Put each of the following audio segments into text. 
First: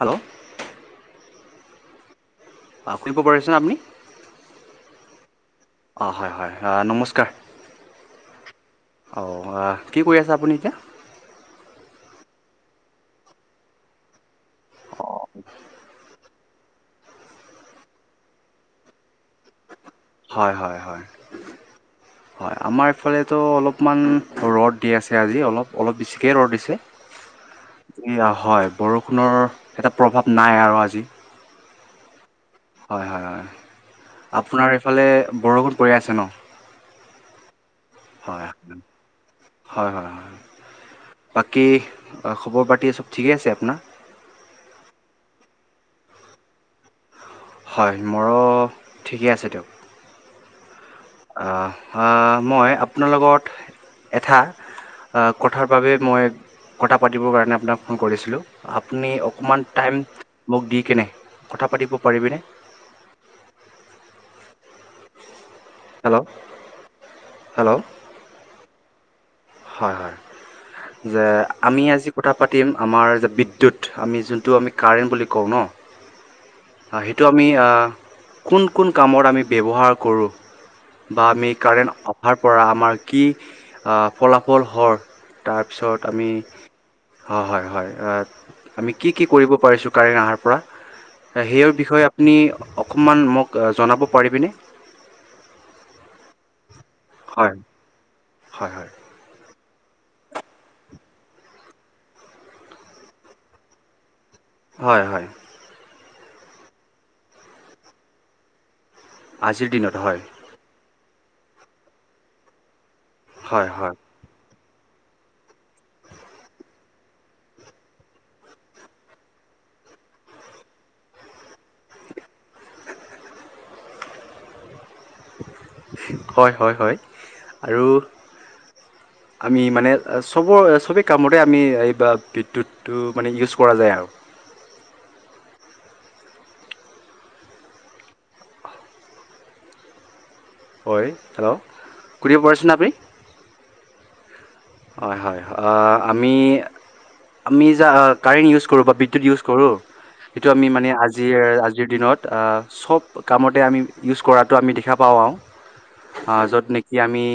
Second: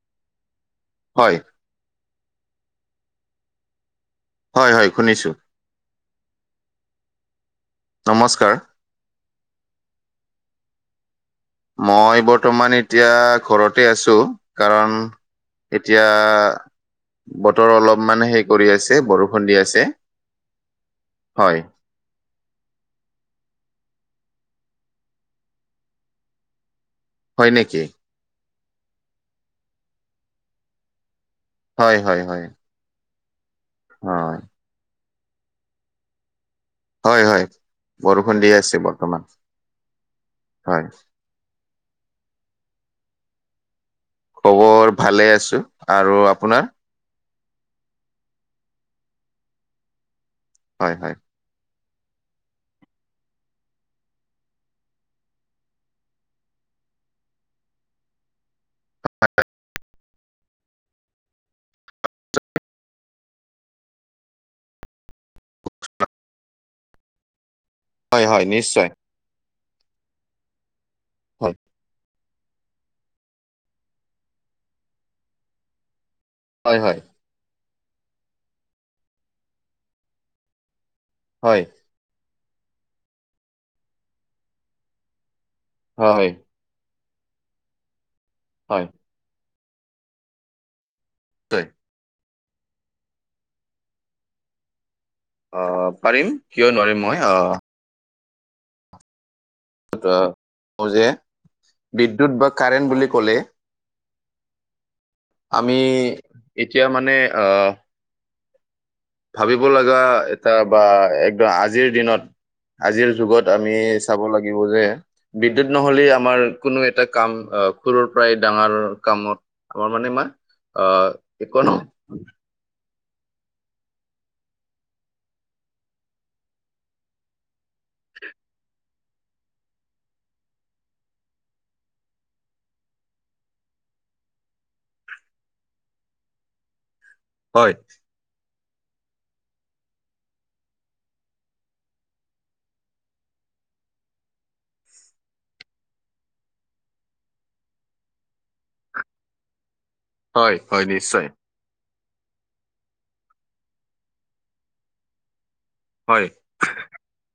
Hello অঁ হয়। অ', শুনিব পাৰিছেনে আপুনি? হয়, হয়, শুনিছোঁ। অ', হয়, হয়, নমস্কাৰ। নমস্কাৰ। অ' ৱাহ কি কৰি আছে আপুনি এতিয়া? মই বৰ্তমান এতিয়া ঘৰতে আছো কাৰণ এতিয়া বতৰ অলপমান হে কৰি আছে বৰষুণ দি আছে। হয়, হয়, হয়। হয়, হয় আমাৰ ইফালেতো অলপমান ৰ'দ দি আছে আজি অলপ অলপ বেছিকে ৰ'দ দিছে। [inaudible] হয় নেকি? হয় বৰষুণৰ এটা প্ৰভাৱ নাই আৰু আজি। হয়, হয়, হয়। হয়, হয়, হয়, হয়, আপোনাৰ এইফালে বৰষণ পৰি আছে ন? হয়, হয় বৰষুণ হয় দি আছে বৰ্তমান হয় হয় হয় হয়। বাকী খবৰ পাতি চব ঠিকে আছে আপোনাৰ? খবৰ ভালে আছো আৰু আপোনাৰ? হয় মোৰো ঠিকে আছে দিয়ক। হয়, হয়। আহ, হ মই আপোনাৰ লগত এটা অ' কথাৰ বাবে মই কথা পাতিবৰ কাৰণে আপোনাক ফোন কৰিছিলো। আপুনি অকমান টাইম মোক দি কেনে কথা পাতিব পাৰিবিনে? হেল্ল' হেল্ল' হয়, হয় নিশ্চয়। হয়, হয় যে হয়, আমি আজি কথা পাতিম আমাৰ বিদ্যুৎ আমি যোনটো আমি কাৰেণ্ট বুলি কওঁ ন? হয়, হয়, সেইটো আমি কোন, কোন কামত আমি ব্যৱহাৰ কৰো? বা আমি হয়, কাৰেণ্ট অহাৰ পৰা আমাৰ কি ফলাফল হৰ। তাৰপিছত হয়, আমি হ হয়, হয়, হয় অ' হয়, আমি কি কি কৰিব পাৰিছো কাৰেণ্টে অহাৰ পৰা নিশ্চয়। সেইও বিষয়ে আপুনি অকণমান মোক জনাব পাৰিবিনে? অ' পাৰিম কিয় নোৱাৰিম মই অ' হয় হয়, হয়। কও যে বিদ্যুৎ বা কাৰেণ্ট বুলি ক'লে? হয়, হয়। আমি এতিয়া মানে অ' ভাবিব আজিৰ দিনত লগা হয় এটা বা একদম আজিৰ দিনত আজিৰ যুগত হয় আমি হয় চাব লাগিব যে বিদ্যুত নহলে আমাৰ কোনো এটা কাম আহ খৰুৰ পৰাই ডাঙৰ কামত আমাৰ মানে ইমা আহ একো নহয়। হয়, হয়, হয় আৰু আমি মানে চবৰে সবেই কামৰে আমি এইব বিদ্যুৎ টো মানে ইউজ কৰা যায় আৰু। হয়। হয় হেল্ল' শুনিব পাৰছেনে আপুনি? হয়, হয় আমি আমি যা কাৰেণ্ট ইউজ কৰো বা বিদ্যুৎ ইউজ কৰো। সেইটো হয় আমি হয় মানে নিশ্চয় আজিৰ, আজিৰ দিনত চব কামতে আমি ইউজ কৰাটো আমি দেখা পাওঁ আৰু হয় য'ত নে কি আমি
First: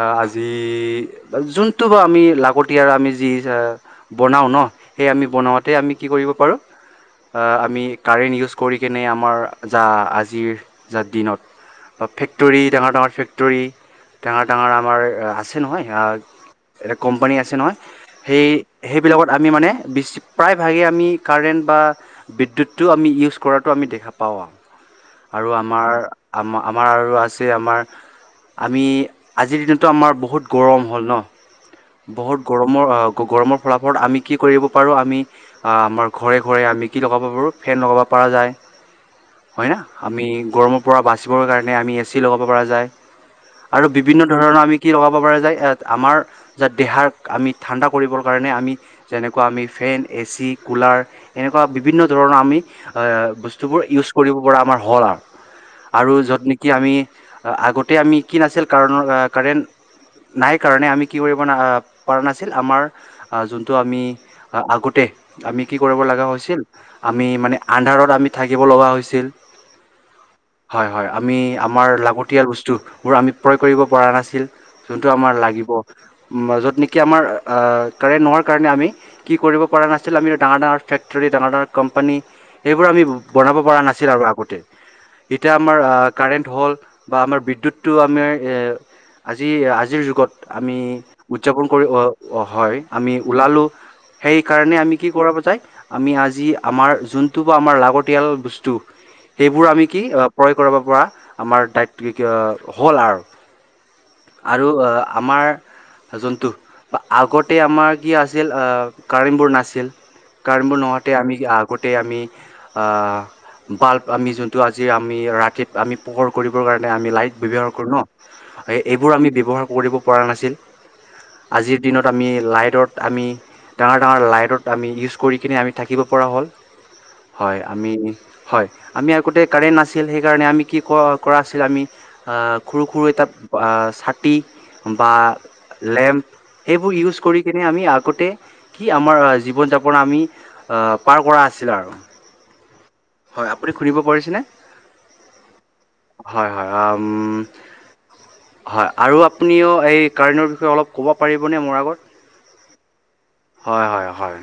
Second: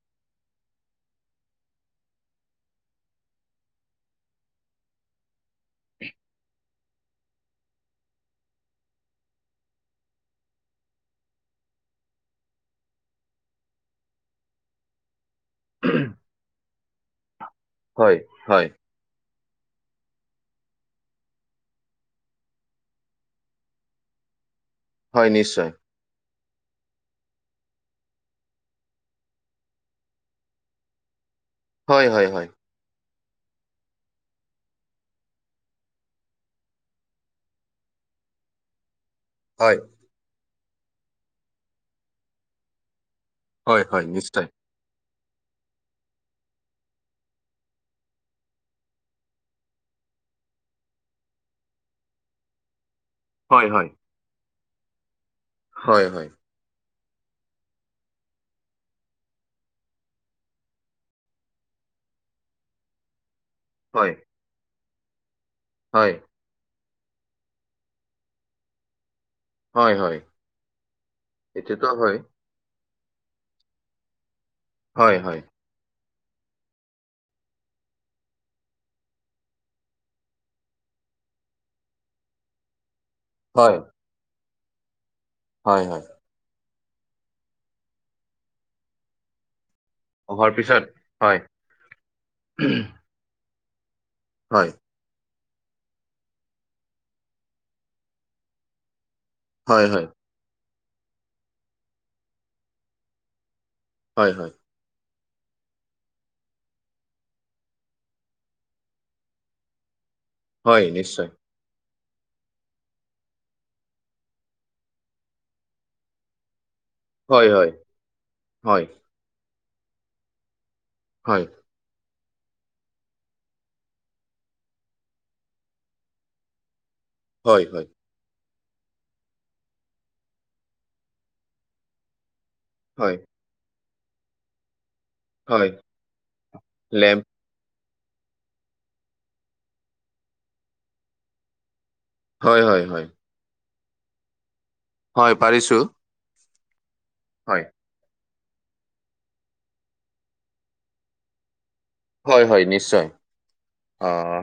আ আজি- যোনটো বা আমি লাগতিয়াৰ আমি যি যা- বনাওঁ ন, সেই আমি বনাওঁতে আমি কি কৰিব পাৰোঁ- আ আমি কাৰেণ্ট ইউজ কৰি কেনে আমাৰ যা আজিৰ যা দিনত- ফেক্টৰী ডাঙৰ-ডাঙৰ ফেক্টৰী ডাঙৰ-ডাঙৰ আমাৰ আছে- ছে নহয়, এটা কম্পানী আছে নহয়। হয় সেই- হয় সেইবিলাকত আমি মানে বেছি প্ৰায়ভাগেই আমি কাৰেণ্ট বা- বিদ্যুতটো আমি ইউজ কৰাটো আমি দেখা পাওঁ আও হয় আৰু নিশ্চয় আমাৰ- আমা আমাৰ আৰু আছে আমাৰ- আমি আজিৰ দিনতো আমাৰ বহুত গৰম হ'ল ন'। হয় হয় বহুত হয় গৰমৰ, আহ গৰমৰ ফলাফলত আমি কি কৰিব পাৰোঁ আমি- আ আমাৰ ঘৰে-ঘৰে আমি কি লগাব পাৰোঁ? ফেন লগাব পৰা যায়। হয় না? আমি গৰমৰ পৰা বাচিবৰ কাৰণে আমি এ চি লগাব পৰা যায়। হয় আৰু হয় বিভিন্ন নিশ্চয় ধৰণৰ আমি কি লগাব পাৰ যায়? এ, আমাৰ- যাত দেহাক আমি ঠাণ্ডা কৰিবৰ কাৰণে আমি- যেনেকুৱা আমি ফেন এ চি কুলাৰ এনেকুৱা বিভিন্ন ধৰণৰ আমি এ- হয় বস্তুবোৰ হয় ইউজ কৰিব পৰা আমাৰ সহজ আও। হয় আৰু হয় য'ত নেক- কি আমি আগতে আমি কি নাছিল কাৰণৰ কাৰেণ্ট নাই কাৰণে আমি- কি কৰিব পৰা নাছিল আমাৰ আঁ যোনটো আমি হয় আগতে আমি- কি কৰিব হয় লগা হৈছিল আমি মানে আন্দাৰত আমি থাকিব লগা হৈছিল। হয় হয় হয় হয়, আমি এতিয়াতো আমাৰ হয় লাগতিয়াল বস্তু বোৰ আমি- ক্ৰয় কৰিব পৰা নাছিল যোনটো হয় আমাৰ হয় লাগিব। মাজত নেকি আমাৰ কাৰেণ্ট নোহোৱাৰ কাৰণে আমি- কি কৰিব পৰা নাছিল, আমিটো ডাঙৰ-ডাঙৰ ফেক্টৰী ডাঙৰ-ডাঙৰ কোম্পানী- সেইবোৰ আমি বনাব হয় পৰা নাছিল আৰু আগতে। এতিয়া আমাৰ হয় হয় কাৰেণ্ট হ'ল বা আমাৰ বিদ্যুৎটো আমি আজি আজিৰ যুগ- অহাৰ আমি পিছত হয় উদযাপন কৰি হয় আমি ওলালো, হয়, সেইকাৰণে আমি- কি কৰাব যায় আমি আজি আমাৰ যোনটো বা আমাৰ লাগতিয়াল বস্তু- সেইবোৰ আমি হয়, কি হয়, প্ৰয়োগ কৰা পৰা আমাৰ দায়িত কি কি অ হ'ল আৰু। হয়, হয়, আৰু অ আমাৰ- যোনটো বা আগতে আমাৰ কি আছিল অ কাৰেণ্টবোৰ নাছিল। কাৰেণবোৰ হয়, নহওতে নিশ্চয়। আমি আ- গোটেই আমি আ বাল্ব আমি যোনটো আজি আমি ৰাতিত আমি- পোহৰ কৰিবৰ কাৰণে আমি লাইট হয়, হয়, ব্যৱহাৰ কৰো ন' হয়, এইবোৰ আমি ব্যৱহাৰ কৰিব পৰা নাছিল। হয়। আজিৰ দিনত আমি লাইটত আমি- ডাঙৰ ডাঙৰ লাইটত আমি ইউজ কৰি কিনে আমি থাকিব পৰা হ'ল। হয় আমি- হয়, আমি আগতে কাৰেণ্ট নাছিল সেইকাৰণে আমি কি কৰা আছিল আমি অঁ- সৰু সৰু হয়, এটা অ ছাকি বা হয়, লেম্প সেইবোৰ ইউজ লেম্প, কৰি- কিনি আমি আগতে কি আমাৰ জীৱন যাপন আমি পাৰ কৰা আছিল আৰু। হয় হয় হয়। হয়, আপুনি শুনিব পাৰিছেনে? হয় পাৰিছোঁ। হয় হয়, অম- হয়, হয়, আৰু আপুনিও এই কাৰণৰ বিষয়ে অলপ ক'ব পাৰিবনে মোৰ আগত? হয়, হয়, নিশ্চয়। হয়, হয়, হয়। অ'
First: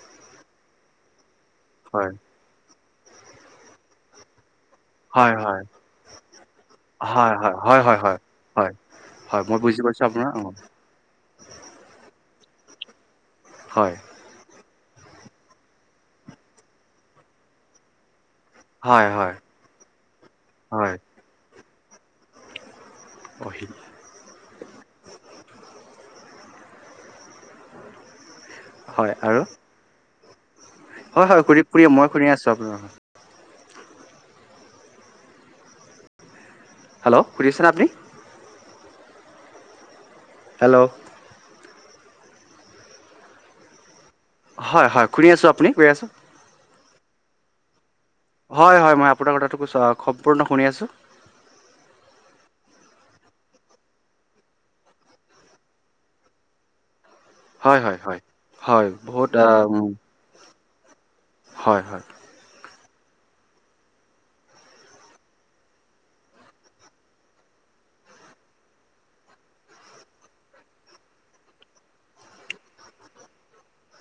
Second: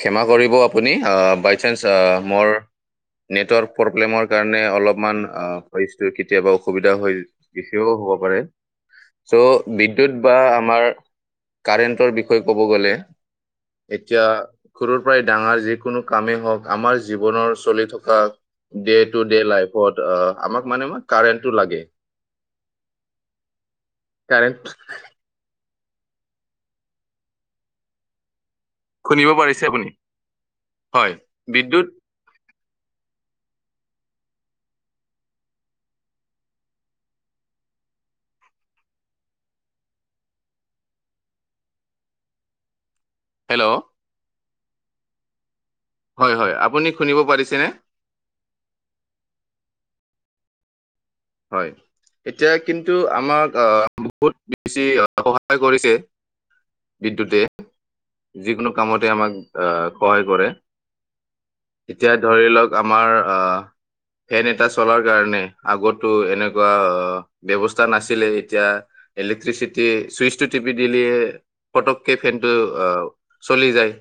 ক্ষমা কৰিব আপুনি, অ' বাইচান্স হয় আঁ মোৰ নেটৱৰ্ক প্ৰব্লেমৰ কাৰণে, অলপ মান, হয় হয় ভইচটো কেতিয়াবা অসুবিধা হয়, হয় [unintelligible] হয় হ'বও হয় পাৰে। হয় চ' হয় মই বুজি পাইছোঁ বিদ্যুৎ আপোনাৰ বা অঁ আমাৰ কাৰেণ্টৰ বিষয়ে ক'ব গ'লে! হয় এতিয়া, সৰুৰ পৰাই, ডাঙৰ যিকোনো কামেই হওঁক, আমাৰ জীৱনৰ চলি থকা ডে হয় টু হয় ডে লাইফত, অ' আমাক মানে, হয় কাৰেণ্টটো লাগে। হয়। কাৰেন্ট হয় শুনিব আৰু পাৰিছে আপুনি? হয়, হয়, [unintelligible] মই শুনি আছোঁ, আপোনাৰ কথা। হেল্ল'! শুনিছেনে আপুনি? হেল্ল'! হেল্ল'! হয়, হয়, শুনি আছোঁ। আপুনি কি কৰি আছে? হয়, হয়, আপুনি শুনিব পাৰিছেনে? হয়, হয়, মই আপোনাৰ কথাটো, [unintelligible] সম্পূৰ্ণ শুনি আছোঁ। হয়! এতিয়া কিন্তু, আমাক আঁ বহুত বেছি সহায় কৰিছে। বিদ্যুতে। হয় হয় হয় যিকোনো হয় কামতে বহুত আমাক আঁ সহায় কৰে। হয় হয় এতিয়া, ধৰি লওঁক, আমাৰ আঁ ফেন এটা চলাৰ কাৰণে, আগত তো এনেকুৱা ব্যৱস্থা নাছিলে। এতিয়া, ইলেক্ট্ৰিচিটি, চুইচটো টিপি দিলিয়ে পটককে ফেনটো চলি যায়।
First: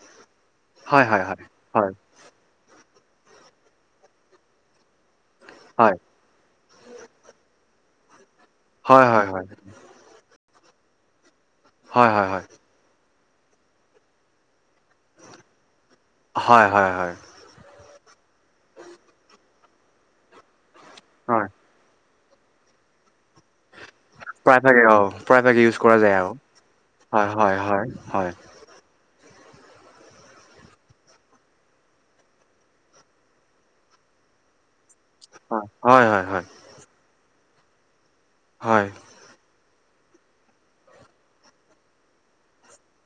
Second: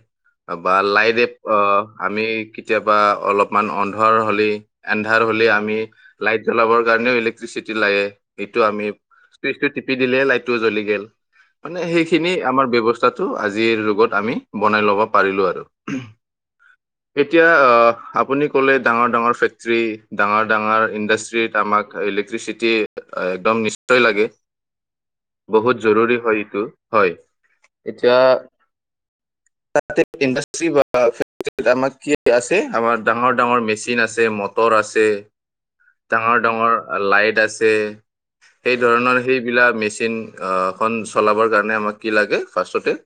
বা হয় হয় লাইটে, হয় আমি কেতিয়াবা অলপমান, এন্ধাৰ হ'লেই, এন্ধাৰ হ'লে আমি হয় হয় লাইট জ্বলাবৰ কাৰণেও ইলেক্ট্ৰিচিটি লাগে। সেইটো আমি, হয় হয় চুইচটো টিপি দিলেই, লাইটটো জ্বলি গেল। মানে হয় হয় হয় সেইখিনি আমাৰ ব্যৱ তাতো, আজিৰ যুগত আমি, বনাই ল'ব পাৰিলোঁ আৰু। হয়, হয়, হয়। এতিয়া, আপুনি ক'লেই, ডাঙৰ-ডাঙৰ ফেক্টৰী, ডাঙৰ-ডাঙৰ হয় ইণ্ডাষ্ট্ৰীত ইলেক্ট্ৰিচিটি আঁ নিশ্চয় লাগে। প্ৰায় ভাগে অ'! প্ৰায়ভাগে বহুত ইউজ কৰা যায় জৰুৰী আৰু। হয় এইটো হয়, হয়, হয়, এতিয়া হয়। [inaudible] তাতে ইণ্ডাষ্ট্ৰী বা [unintelligible] আমাৰ কি আছে? আমাৰ ডাঙৰ-ডাঙৰ মেচিন আছে, মটৰ আছে। হয়, হয়! হয় ডাঙৰ-ডাঙৰ লাইট আছে। সেই হয় ধৰণৰ, সেইবিলাক, মেচিনখন আঁ চলাবৰ কাৰণে, আমাক কি লাগে, ফাৰ্ষ্টতে?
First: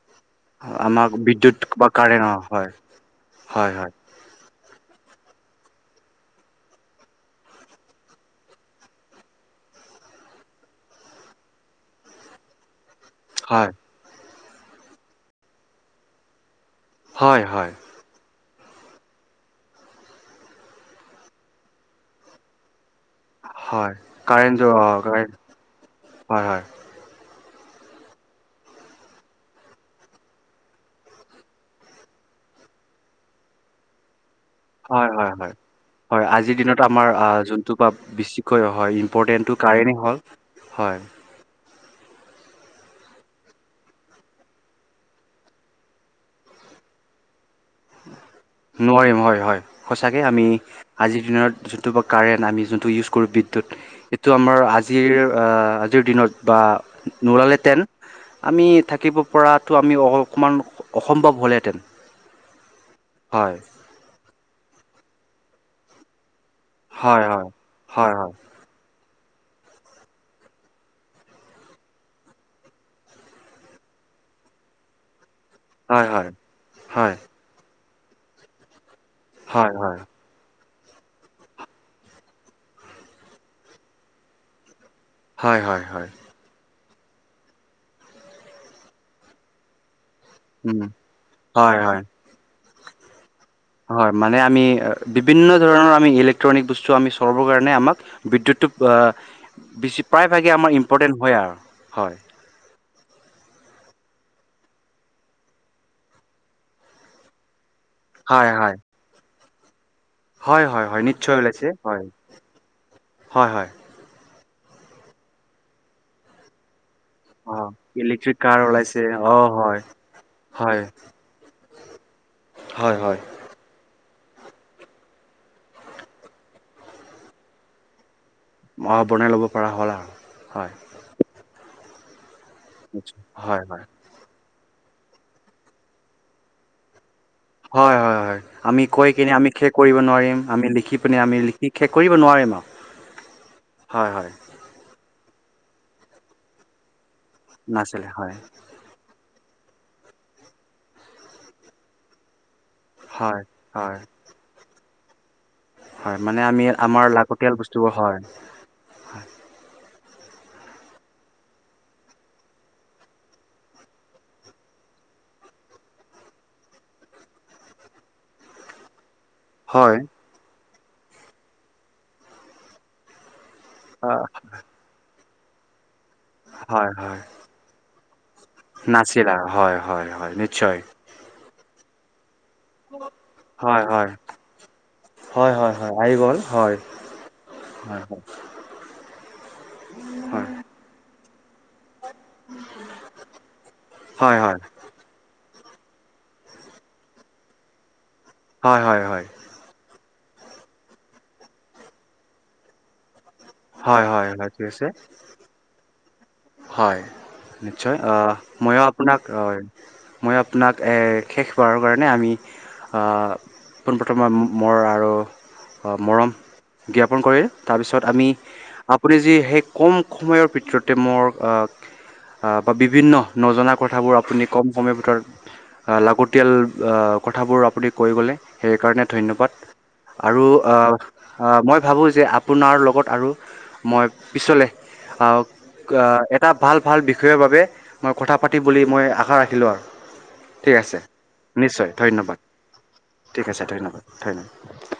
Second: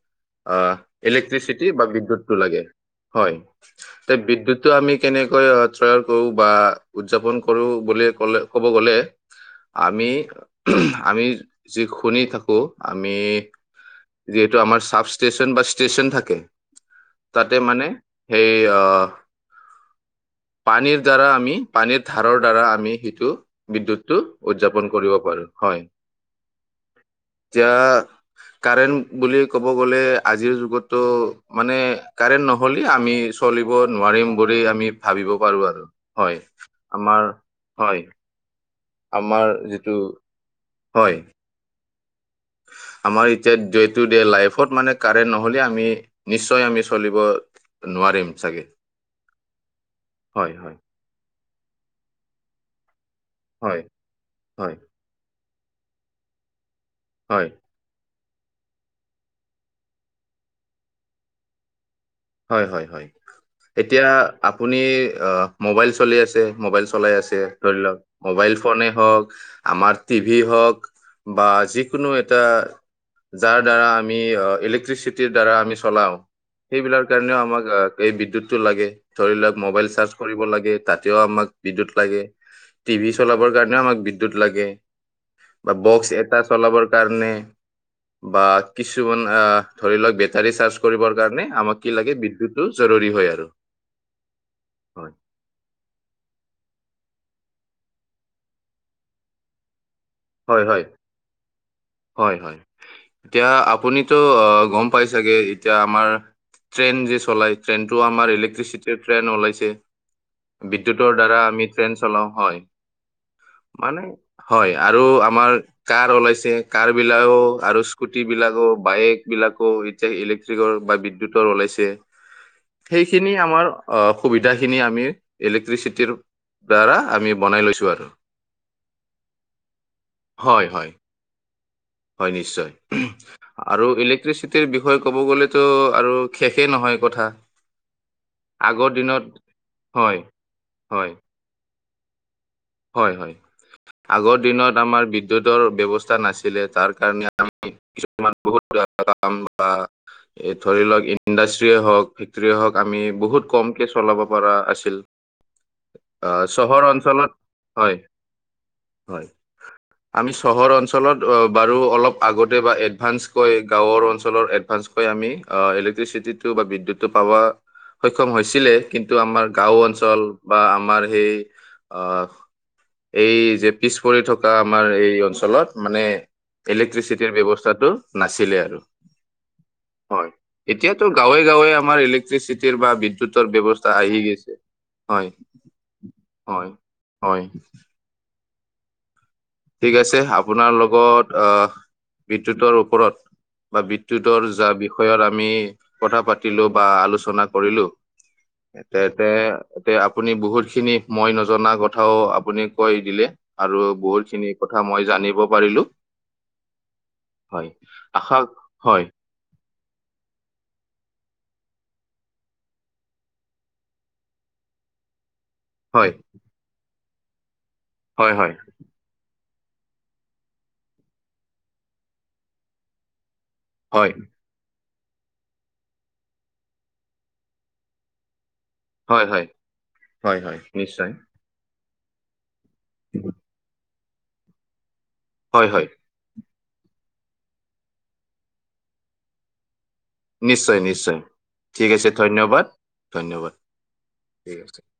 আঁ আমাক বিদ্যুৎ ইলেক্ট্ৰিচিটি বা কাৰেণ্ট অ বিদ্যুতটো লাগে, হয় হয়। [unintelligible] বিদ্যুতটো আমি, কেনেকৈ [unintelligible] কৰোঁ বা উদযাপন কৰোঁ বুলি ক'লে, ক'ব গ'লে! আমি, আমি যি, শুনি থাকোঁ, আমি, হয় যিহেতু আমাৰ, চাব-ষ্টেচন বা ষ্টেচন থাকে। হয় তাতে হয় মানে সেই আহ, পানীৰ দ্বাৰা আমি, পানীৰ ধাৰৰ দ্বাৰা আমি টো হয় বিদ্যুতটো কাৰেণ্ট উদযাপন অ কৰিব কাৰেণ্ট পাৰো হয়। হয় হয় যা কাৰেণ্ট বুলি ক'ব গ'লে আজিৰ যুগতো মানে কাৰেণ্ট নহ'লে আমি চলিব নোৱাৰিম বুলি আমি হয়, হয়, ভাবিব হয়, পাৰো আৰু হয়। আমাৰ হয় তোমাৰ বেছিকৈ হয়, আমাৰ ইম্পৰ্টেনটো যিটো কাৰণেই হ'ল। হয়। আমাৰ এতিয়া ডে টু ডে লাইফত মানে কাৰেণ্ট নহ'লে আমি নিশ্চয় আমি চলিব নোৱাৰিম চাগে নোৱাৰিম নোৱাৰিম হয়, সচাকে আমি হয় হয় আজিৰ দিনত যোনটো কাৰেণ্ট আমি যোনটো ইউজ কৰোঁ বিদ ত হয় এইটো আমাৰ হয় আজিৰ আজিৰ দিনত বা হয় [unintelligible] টেন আমি থাকিব পৰাটো আমি অ অকণমান অসম্ভৱ হ'লহেঁতেন। হয় হয় হয়। হয় এতিয়া আপুনি অ মোবাইল চলি আছে মোবাইল চলাই হয়, আছে হয়, ধৰি লওঁক হয়, হয়, মোবাইল ফোনে হওঁক, আমাৰ টিভি হওঁক বা যিকোনো এটা যাৰ দ্বাৰা আমি ইলেক্ট্ৰিচিটিৰ দ্বাৰা আমি হয়, চলাও হয়, সেইগিলৰ হয়, কাৰণেও আমাক বিদ্যুত লাগে ধৰি লোৱা হয়, মোবাইল হয়, চাৰ্জ কৰিব লাগে তাতেও আমাক বিদ্যুৎত লাগে, টিভি চলাবৰ কাৰণে আমাক বিদ্যুৎ লাগে। হয়, বা হয়, হয়, বক্স এটা চলাবৰ কাৰণে বা কিছুমান আহ ধৰি লওক বেটাৰী চাৰ্জ উম কৰিবৰ কাৰণে হয়, আমাক কি হয়, লাগে বিদ্যৎতটো জৰুৰী হয় আৰু। হয় মানে আমি হয় বিভিন্ন ধৰণৰ আমি ইলেক্ট্ৰনিক বস্তু আমি চলাবৰ কাৰণে আমাক বিদ্যুৎটো বেছি প্ৰায়ভাগে হয় আমাৰ হয় ইম্পৰ্টেণ্ট হয় আৰু হয়। এতিয়া আপুনিতো গম পাই চাগে এতিয়া আমাৰ ট্ৰেইন যে চলাই ট্ৰেইনটো আমাৰ হয় হয় ইলেক্ট্ৰট্ৰিছিতি ট্ৰেইন ওলাইছে। হয় হয় হয় বিদ্যৎতৰ নিশ্চয় দ্বাৰা আমি ওলাইছে ট্ৰেইন হয় চলাও হয়। হয় হয় মানে হয় আৰু আমাৰ কাৰ ওলাইছে কাৰ বিলাকো অ আৰু স্কুটি ইলেক্ট্ৰিক কাৰ বিলাকো, ওলাইছে বাইক অ বিলাকো হয় এতিয়া ইলেক্ট্ৰিকৰ হয় বা বি বিদ্যুতৰ ওলাইছে, হয় হয় সেইখিনি আমাৰ অ সুবিধাখিনি আমি ইলেক্ট্ৰিচিটিৰ দ্বাৰা আমি বনাই লৈছোঁ আৰু। অ বনাই ল'ব পৰা হ'ল আৰু। হয় হয়। হয় নিশ্চয় হয় হয় আৰু ইলেক্ট্ৰিচিটি বিষয়ে ক'ব গ'লেতো আৰু শেষেই নহয় কথা। হয়-হয়-হয় আমি আগৰ কৈ দিনত কিনে আমি শেষ কৰিব হয় নোৱাৰিম। আমি লিখি হয় পিনে আমি কি শেষ কৰিব নোৱাৰিম আৰু। হয় হয়। হয় হয় আগৰ দিনত আমাৰ বিদ্যুৎৰ ব্যৱস্থা নাছিলে তাৰ কাৰণে আমি নাছিলে হয় কিছুমান বহুত [unintelligible] ধৰি লওঁক ইণ্ডাষ্ট্ৰিয়ে হওক ফেক্টৰীয়ে হওঁক আমি হয় বহুত কমকে হয় চলাব পৰা আছিল হয় আ মানে আমি চহৰ আমাৰ অঞ্চলত লাগতিয়াল বস্তুবোৰ হয় হয়। আমি চহৰ অঞ্চলত বাৰু অলপ আগতে বা এডভান্স কৈ গাঁওৰ অঞ্চলৰ এডভান্স আমি অ ইলেক্ট্ৰিচিটিটো বা বিদ্যুতটো পাব সক্ষম হৈছিলে কিন্তু আমাৰ গাঁও হয়, অঞ্চল বা আমাৰ সেই আহ এই যে পিছ আ পৰি থকা আমাৰ এই অঞ্চলত মানে ইলেক্ট্ৰিচিটিৰ ব্যৱস্থাটো নাছিলে। আৰু নাছিলে হয় হয় নিশ্চয়। ত' গাঁৱে গাঁৱে আমাৰ ইলে ক্ট্ৰিচিটিৰ বা বিদ্যুতৰ হয়, ব্যৱস্থা হয়, আহি গৈছে, হয় হয়। হয়। আৰু কওঁক? ঠিক আছে আপোনাৰ লগত অহ বিদ্যুতৰ ওপৰত বা হয়, বিদ্যুতৰ হয়, যা বি ষয়ৰ আমি কথা পাতিলো বা আলোচনা কৰিলো, হয়, তেন্তে তে আপুনি বহুত খিনি মই নজনা কথাও আপুনি কৈ দিলে, আৰু হয়, হয়, বহুত হয়, খিনি ঠিক কথা আছে মই জানিব পাৰিলো। হয়, হয় নিশ্চয়। আহ আশা মইও হয় আপোনাক হয়, মই আপোনাক শেষ বাৰৰ কাৰণে আমি পোনপ্ৰথমে মোৰ আৰু হয় মৰম জ্ঞাপন কৰি তাৰপিছত আমি হয় হয় আপুনি যি ক'ম সময়ৰ ভিতৰতে মোৰ বিভিন্ন নজনা হয় কথাবোৰ আপুনি ক'ম সময়ৰ ভিতৰত লাগতিয়াল কথাবোৰ আপুনি কৈ গ'লে সেইকাৰণে হয় হয় ধন্যবাদ। হয় আৰু হয় আহ নিশ্চয় মই ভাবোঁ যে আপোনাৰ লগত আৰু মই পিছলে হয়, হয়। এটা ভাল ভাল বিষয়ৰ বাবে মই কথা পাতিম বুলি মই আশা ৰাখিলোঁ আৰু। ঠিক নিশ্চয় আছে, নিশ্চয় নিশ্চয় ঠিক আছে ধন্যবাদ ঠিক ধন্যবাদ আছে ধন্যবাদ ঠিক আছে ধন্যবাদ।